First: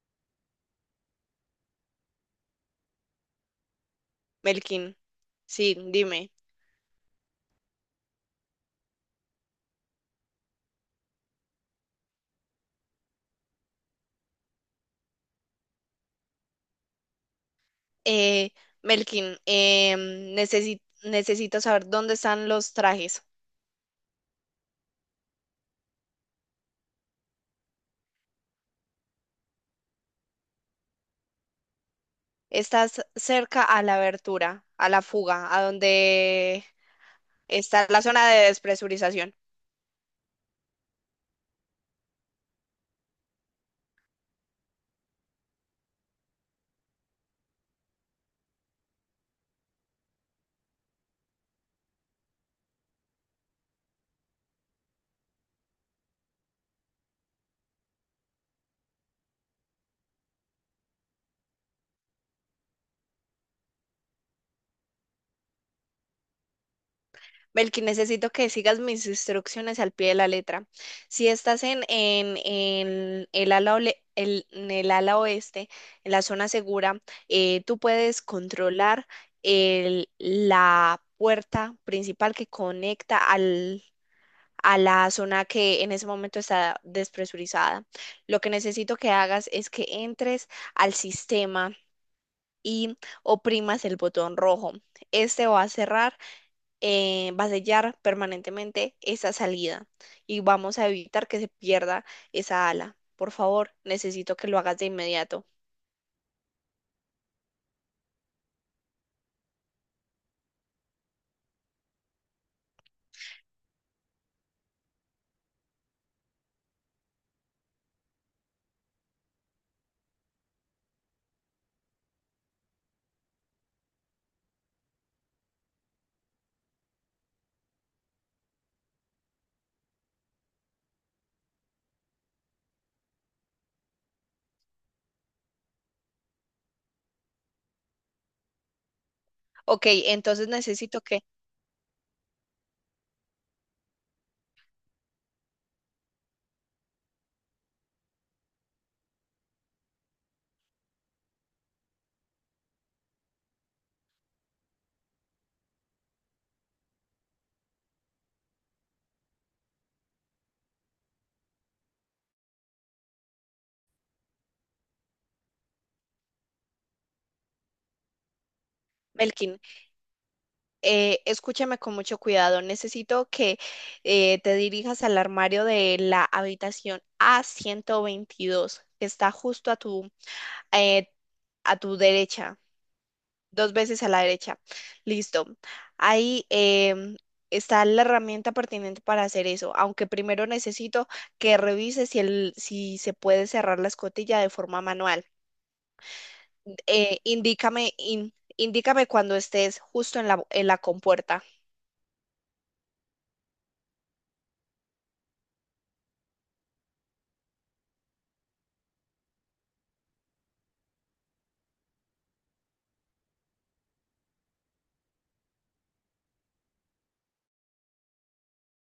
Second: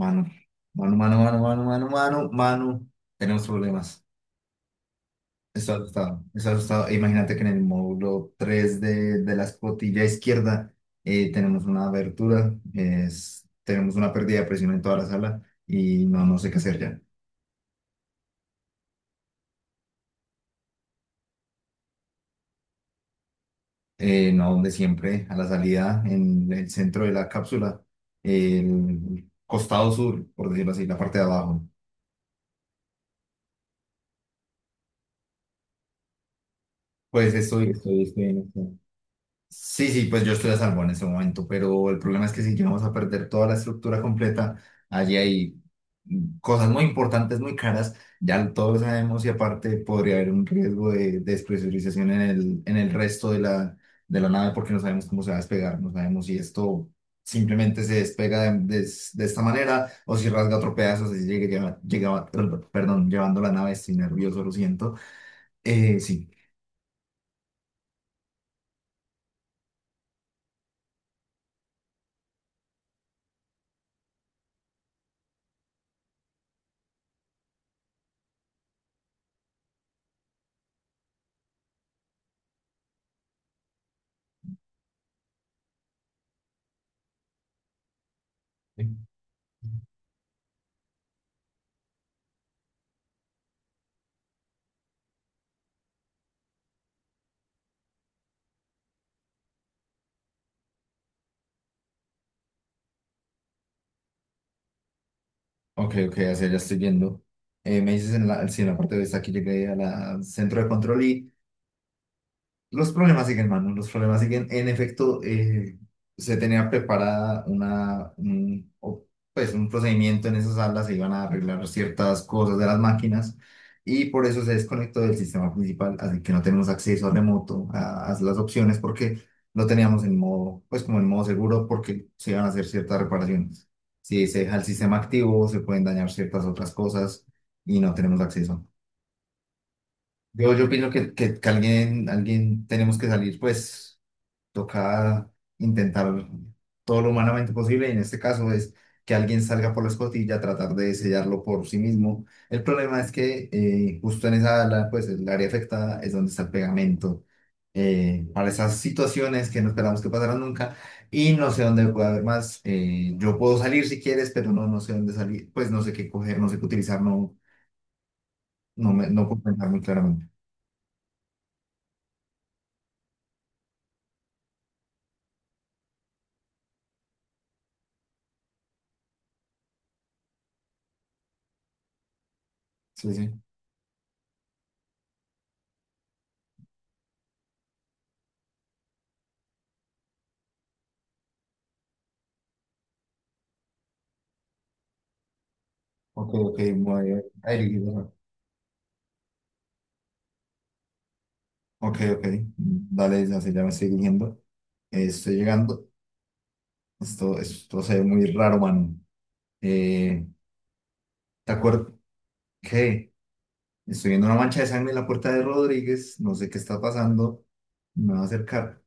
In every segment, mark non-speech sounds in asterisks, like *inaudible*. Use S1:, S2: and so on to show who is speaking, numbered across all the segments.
S1: Mano, mano, mano, mano, mano, mano, mano, mano. Tenemos problemas.
S2: Melkin,
S1: Está
S2: sí,
S1: asustado,
S2: dime.
S1: está asustado. E imagínate que en el módulo 3 de la escotilla izquierda, tenemos una abertura, tenemos una pérdida de presión en toda la sala y no, no sé qué hacer ya.
S2: Eh, Melkin, necesito saber dónde están los trajes.
S1: No, donde siempre, a la salida, en el centro de la cápsula, el costado sur, por decirlo así, la parte de abajo.
S2: ¿Estás cerca a la abertura, a la fuga, a donde
S1: Pues
S2: está la
S1: estoy
S2: zona
S1: en
S2: de
S1: esto.
S2: despresurización?
S1: Sí, sí, pues yo estoy a salvo en ese momento, pero el problema es que si llegamos a perder toda la estructura completa, allí hay cosas muy importantes, muy caras, ya todos lo sabemos, y aparte podría haber un riesgo de despresurización en el resto de de la nave, porque no sabemos cómo se va a despegar, no sabemos si esto simplemente se despega de esta manera o si rasga otro pedazo, si llegue, llegaba, perdón, llevando la nave, estoy nervioso, lo siento. Sí.
S2: Belkin, necesito que sigas mis instrucciones al pie de la letra. Si estás en el ala, en el ala oeste, en la zona segura, tú puedes controlar la puerta principal que conecta a la zona que en ese momento está despresurizada. Lo que necesito que hagas es que entres al sistema y oprimas el botón rojo. Este va a cerrar, va a sellar permanentemente esa salida y vamos a evitar que se pierda esa ala. Por favor, necesito que lo hagas de inmediato.
S1: Ok, ok, así ya estoy viendo. Me dices en la, sí, en la parte de esta, aquí llegué al centro de control. Los problemas siguen, hermano, los problemas siguen. En efecto, se tenía preparada pues, un procedimiento en esas salas, se iban a arreglar ciertas cosas de las máquinas y por eso se desconectó del sistema principal, así que no tenemos acceso a remoto a las opciones porque lo teníamos en modo, pues como en modo seguro, porque se iban a hacer ciertas reparaciones. Si se deja el sistema activo, se pueden dañar ciertas otras cosas y no tenemos acceso.
S2: Ok, entonces
S1: Yo opino
S2: necesito que,
S1: que alguien tenemos que salir, pues toca intentar todo lo humanamente posible, y en este caso es que alguien salga por la escotilla, tratar de sellarlo por sí mismo. El problema es que, justo en esa ala, pues el área afectada es donde está el pegamento, para esas situaciones que no esperamos que pasaran nunca, y no sé dónde puede haber más. Yo puedo salir si quieres, pero no, no sé dónde salir, pues no sé qué coger, no sé qué utilizar, no, no, no puedo
S2: Melkin,
S1: pensar muy claramente.
S2: escúchame con mucho cuidado. Necesito que te dirijas al armario de la habitación A122, que está justo eh, a tu derecha.
S1: Sí, sí.
S2: Dos veces a la derecha. Listo. Ahí está la herramienta pertinente para hacer eso, aunque primero necesito que revise si se puede cerrar la escotilla de forma manual.
S1: Ok, ok,
S2: Eh,
S1: muy...
S2: indícame, in- indícame cuando estés justo en la compuerta.
S1: Ok, ok. Dale, ya se, ya me estoy dirigiendo. Estoy llegando. Esto se ve muy raro, mano. Eh, ¿Te acuerdas? ¿Qué? Estoy viendo una mancha de sangre en la puerta de Rodríguez. No sé qué está pasando. Me va a acercar.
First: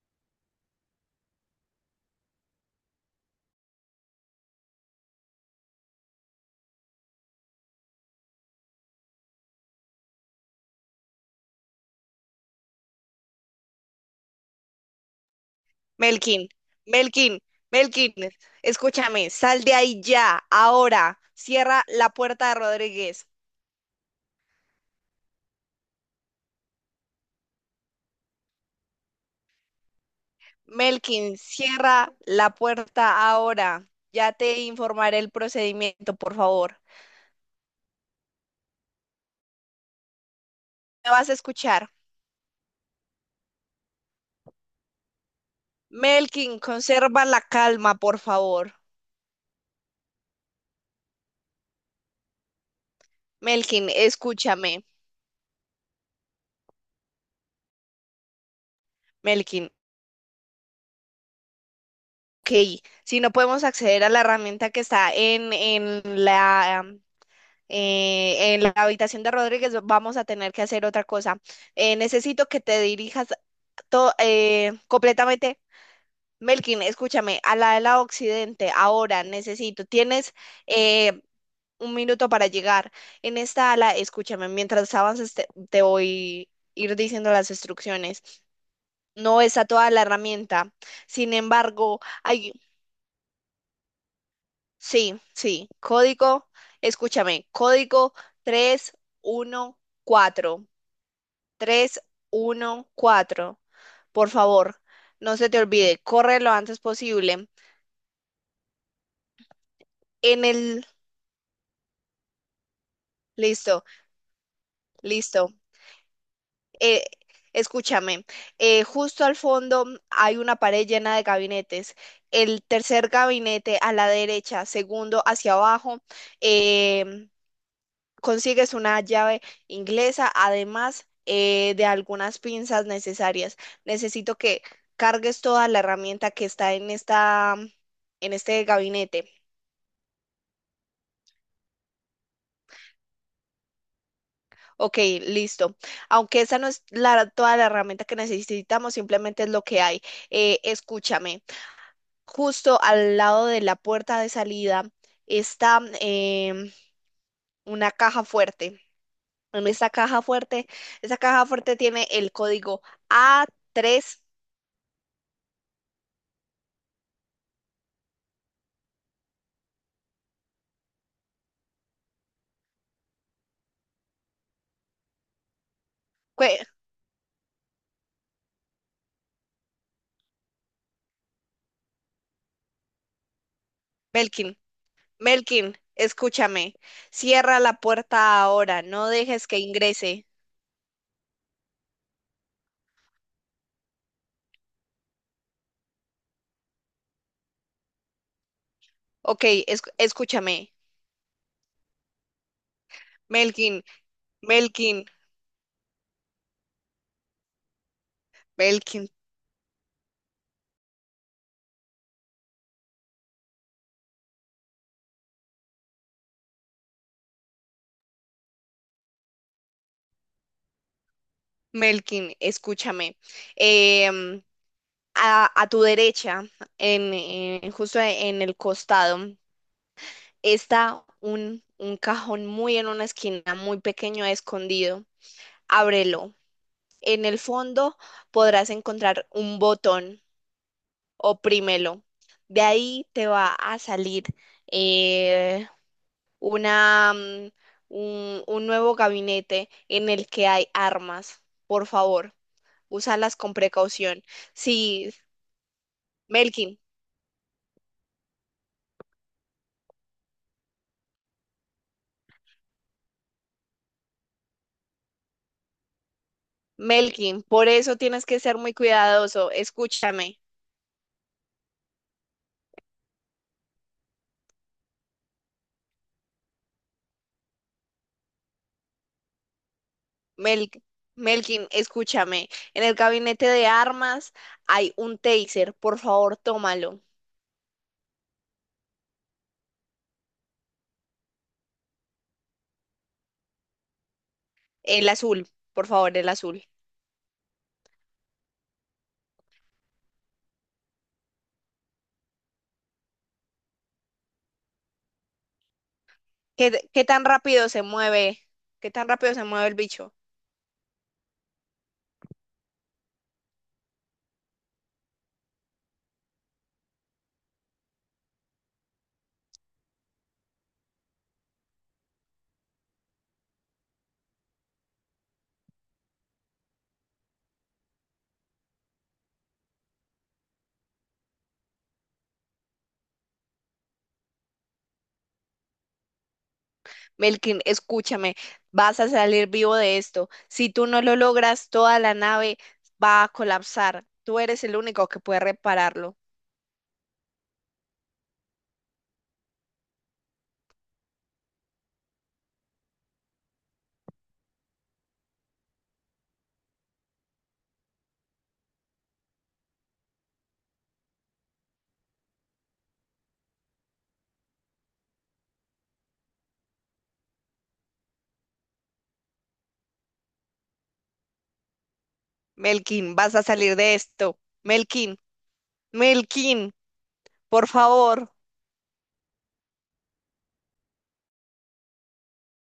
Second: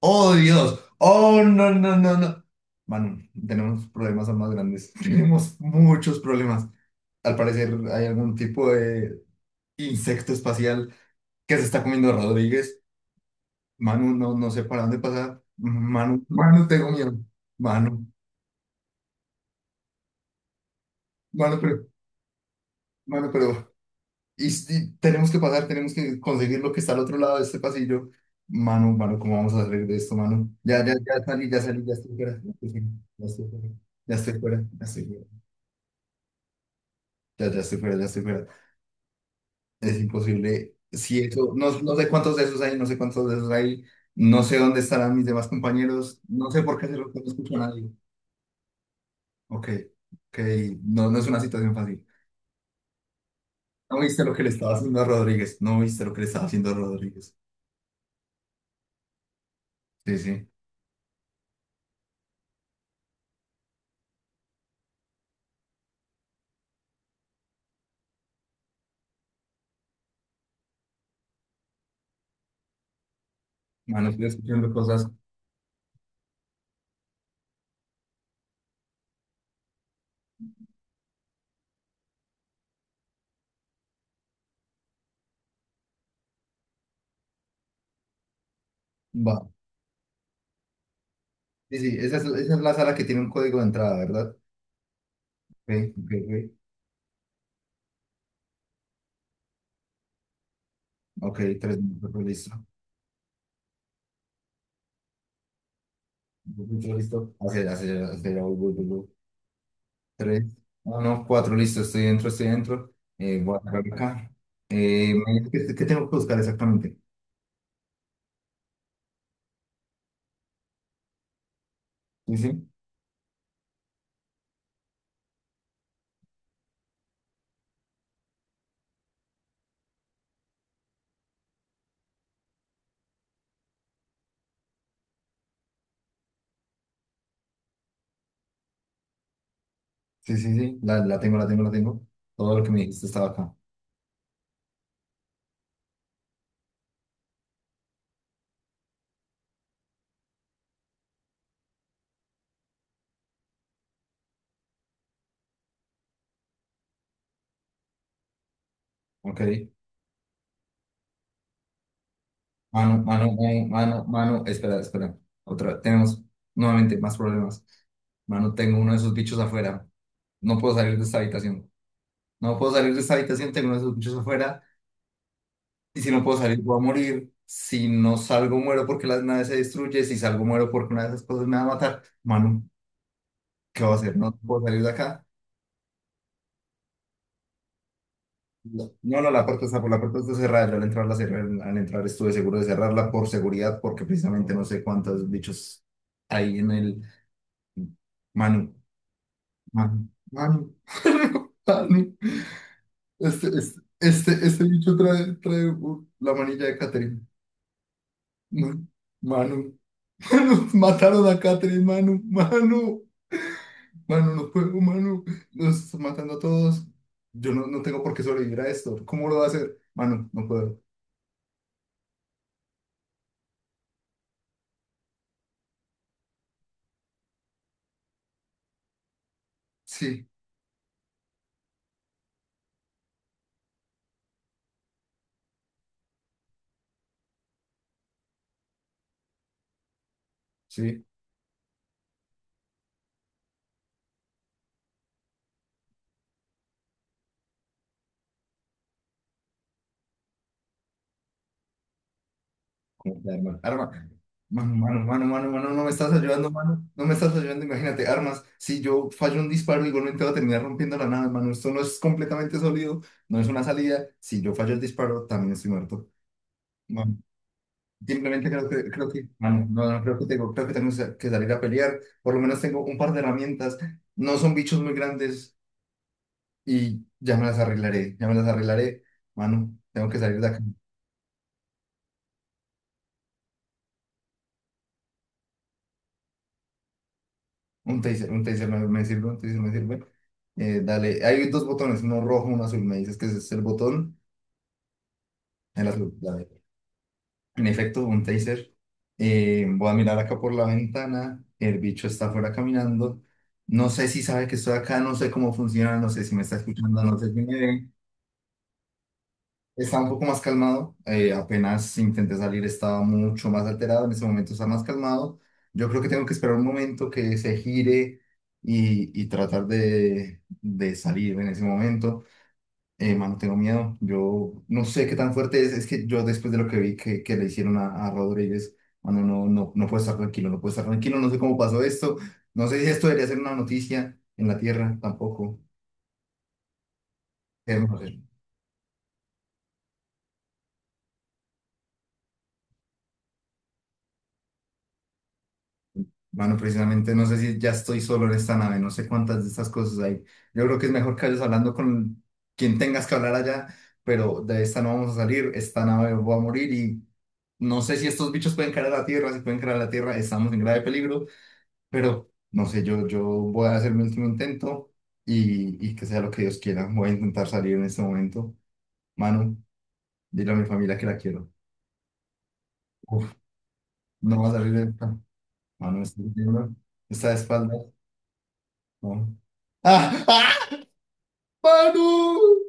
S1: ¡Oh, Dios! ¡Oh, no, no, no, no! Mano, tenemos problemas aún más grandes. *laughs* Tenemos muchos problemas. Al parecer hay algún tipo de insecto espacial que se está comiendo a Rodríguez. Manu, no, no sé para dónde pasar. Manu,
S2: Melkin,
S1: Manu, tengo miedo.
S2: Melkin,
S1: Manu,
S2: Melkin, escúchame, sal de ahí ya, ahora.
S1: Manu, pero,
S2: Cierra la puerta de Rodríguez.
S1: Manu, pero, y tenemos que pasar, tenemos que conseguir lo que está al otro lado de este pasillo. Manu, Manu, ¿cómo vamos a salir de esto, Manu? Ya, ya, ya
S2: Melkin,
S1: salí, ya salí, ya
S2: cierra
S1: estoy fuera, ya
S2: la
S1: estoy fuera, ya
S2: puerta
S1: estoy fuera,
S2: ahora.
S1: ya
S2: Ya
S1: estoy
S2: te
S1: fuera, ya estoy
S2: informaré
S1: fuera,
S2: el procedimiento, por favor.
S1: ya, ya estoy fuera, ya estoy fuera. Es imposible.
S2: Me
S1: Si
S2: vas a
S1: eso, no,
S2: escuchar.
S1: no sé cuántos de esos hay, no sé cuántos de esos hay, no sé dónde estarán mis demás compañeros, no
S2: Melkin,
S1: sé por qué hacerlo, no
S2: conserva la
S1: escucho a nadie.
S2: calma, por favor.
S1: Ok, ok, no, no es una situación fácil.
S2: Melkin,
S1: No viste lo que le estaba
S2: escúchame.
S1: haciendo a Rodríguez. No viste lo que le estaba haciendo a Rodríguez.
S2: Melkin,
S1: Sí, sí.
S2: ok. Si no podemos acceder a la herramienta que está en la habitación de Rodríguez, vamos a tener que hacer otra cosa. Necesito que te dirijas
S1: Mano, estoy escuchando cosas.
S2: completamente Melkin, escúchame, a la de la Occidente, ahora necesito, tienes eh, un minuto para llegar. En esta ala, escúchame, mientras avances te voy a ir diciendo las instrucciones.
S1: Va.
S2: No está toda la herramienta. Sin
S1: Sí, sí.
S2: embargo, hay,
S1: Esa es la sala que tiene un código de entrada, ¿verdad?
S2: sí, sí,
S1: Ok, ok,
S2: código,
S1: ok.
S2: escúchame, código 314,
S1: Ok, 3 minutos, pues, listo.
S2: 314. Por favor, no se te olvide, corre lo
S1: Dos
S2: antes
S1: minutos, listo.
S2: posible.
S1: Hacia, hacia, hacia, voy, voy, voy, voy. Tres.
S2: En el,
S1: No, no, cuatro, listo. Estoy dentro, estoy dentro. Voy a entrar
S2: listo.
S1: acá.
S2: Listo.
S1: ¿Qué, qué tengo que buscar exactamente?
S2: eh, escúchame, justo al fondo hay una pared llena de gabinetes.
S1: Sí,
S2: El
S1: sí.
S2: tercer gabinete a la derecha, segundo hacia abajo, em, consigues una llave inglesa, además de algunas pinzas necesarias. Necesito que cargues toda la herramienta que está en esta, en este gabinete.
S1: Sí, sí, sí. La tengo, la tengo, la tengo. Todo lo que me dijiste estaba acá.
S2: Ok, listo. Aunque esa no es la, toda la herramienta que necesitamos, simplemente es lo que hay. Escúchame. Justo al lado de la puerta de salida está una caja fuerte.
S1: Ok.
S2: En esta caja fuerte, esa caja fuerte tiene el código
S1: Mano, mano,
S2: a
S1: mano, mano,
S2: tres.
S1: mano, espera, espera. Otra, tenemos nuevamente más problemas. Mano, tengo uno de esos bichos afuera. No puedo salir de esta habitación. No puedo salir de esta habitación, tengo uno de esos bichos afuera. Y si no puedo salir,
S2: Cue-
S1: voy a morir. Si no salgo, muero porque la nave se destruye. Si salgo, muero porque una de esas cosas me va a matar. Mano, ¿qué voy a hacer? No
S2: Melkin,
S1: puedo salir de acá.
S2: Melkin, escúchame. Cierra la puerta ahora,
S1: No,
S2: no
S1: no, no, la
S2: dejes que
S1: puerta está, por la puerta
S2: ingrese.
S1: está cerrada. Yo al entrar, la cerré, al entrar estuve seguro de cerrarla por seguridad, porque precisamente no sé cuántos bichos hay en el... Manu,
S2: Ok,
S1: Manu, Manu,
S2: escúchame.
S1: *laughs* Manu.
S2: Melkin,
S1: Este bicho
S2: Melkin,
S1: trae, trae la manilla de Catherine. Manu,
S2: Melkin,
S1: Manu, *laughs* Manu, mataron a Catherine, Manu, Manu, Manu, no puedo, Manu, nos están matando a todos. Yo no, no tengo por qué sobrevivir a esto. ¿Cómo lo va a hacer? Manu, no puedo.
S2: Melkin, escúchame. Em, a tu derecha, en, justo en el costado.
S1: Sí,
S2: Está un cajón muy en una esquina, muy pequeño, escondido. Ábrelo. En el fondo podrás encontrar un botón.
S1: sí.
S2: Oprímelo. De ahí te va a salir eh, una, un nuevo gabinete en el que hay armas. Por favor, úsalas con
S1: Arma, arma.
S2: precaución.
S1: Mano, mano,
S2: Sí,
S1: mano, mano, mano, no me estás ayudando,
S2: Melkin,
S1: mano. No me estás ayudando, imagínate, armas. Si yo fallo un disparo, igualmente voy a terminar rompiendo la nave, mano. Esto no es completamente sólido, no es una salida. Si yo fallo el disparo, también estoy muerto. Mano,
S2: Melkin, por eso tienes que
S1: simplemente
S2: ser
S1: creo
S2: muy
S1: que, creo que,
S2: cuidadoso.
S1: mano, no, no,
S2: Escúchame.
S1: creo que tengo que salir a pelear. Por lo menos tengo un par de herramientas. No son bichos muy grandes y ya me las arreglaré, ya me las arreglaré. Mano, tengo que salir de acá.
S2: Mel- Melkin, escúchame. En el gabinete de armas hay un taser. Por favor, tómalo.
S1: Un taser me sirve, un taser me sirve. Dale, hay dos botones, uno rojo, uno azul. Me dices que ese es el botón,
S2: El azul, por
S1: el azul.
S2: favor, el
S1: Dale.
S2: azul.
S1: En efecto, un taser. Voy a mirar acá por la ventana. El bicho está afuera caminando. No sé si sabe que estoy acá, no sé cómo funciona, no sé si me está
S2: ¿Qué, t-
S1: escuchando,
S2: qué
S1: no
S2: tan
S1: sé si me
S2: rápido se
S1: ve.
S2: mueve? ¿Qué tan rápido se mueve el
S1: Estaba un
S2: bicho?
S1: poco más calmado, apenas intenté salir estaba mucho más alterado, en ese momento está más calmado. Yo creo que tengo que esperar un momento que se gire y tratar de salir en ese momento. Mano, tengo miedo, yo no sé qué tan fuerte es que yo después de lo que vi que le hicieron a Rodríguez, mano, no, no, no puedo estar tranquilo, no puedo estar tranquilo, no sé cómo pasó esto, no sé si esto debería ser una noticia en la tierra tampoco.
S2: Melkin,
S1: No sé.
S2: escúchame. Vas a salir vivo de esto. Si tú no lo logras, toda la nave va a colapsar. Tú eres el único que puede repararlo.
S1: Bueno, precisamente no sé si ya estoy solo en esta nave, no sé cuántas de estas cosas hay. Yo creo que es mejor que vayas hablando con quien tengas que hablar allá, pero de esta no vamos a salir, esta nave va a morir, y no sé si estos bichos pueden caer a la Tierra, si pueden caer a la Tierra, estamos en grave peligro, pero no sé, yo voy a hacer mi último intento y que sea lo que Dios quiera. Voy a intentar salir en este momento. Manu, dile a mi familia que la quiero.
S2: Melkin,
S1: Uf,
S2: vas a salir de esto.
S1: no va a salir de esta.
S2: Melkin,
S1: Manu, me estás
S2: Melkin,
S1: viendo, está de
S2: por
S1: espaldas.
S2: favor.
S1: No. ¡Ah! ¡Ah! Paro.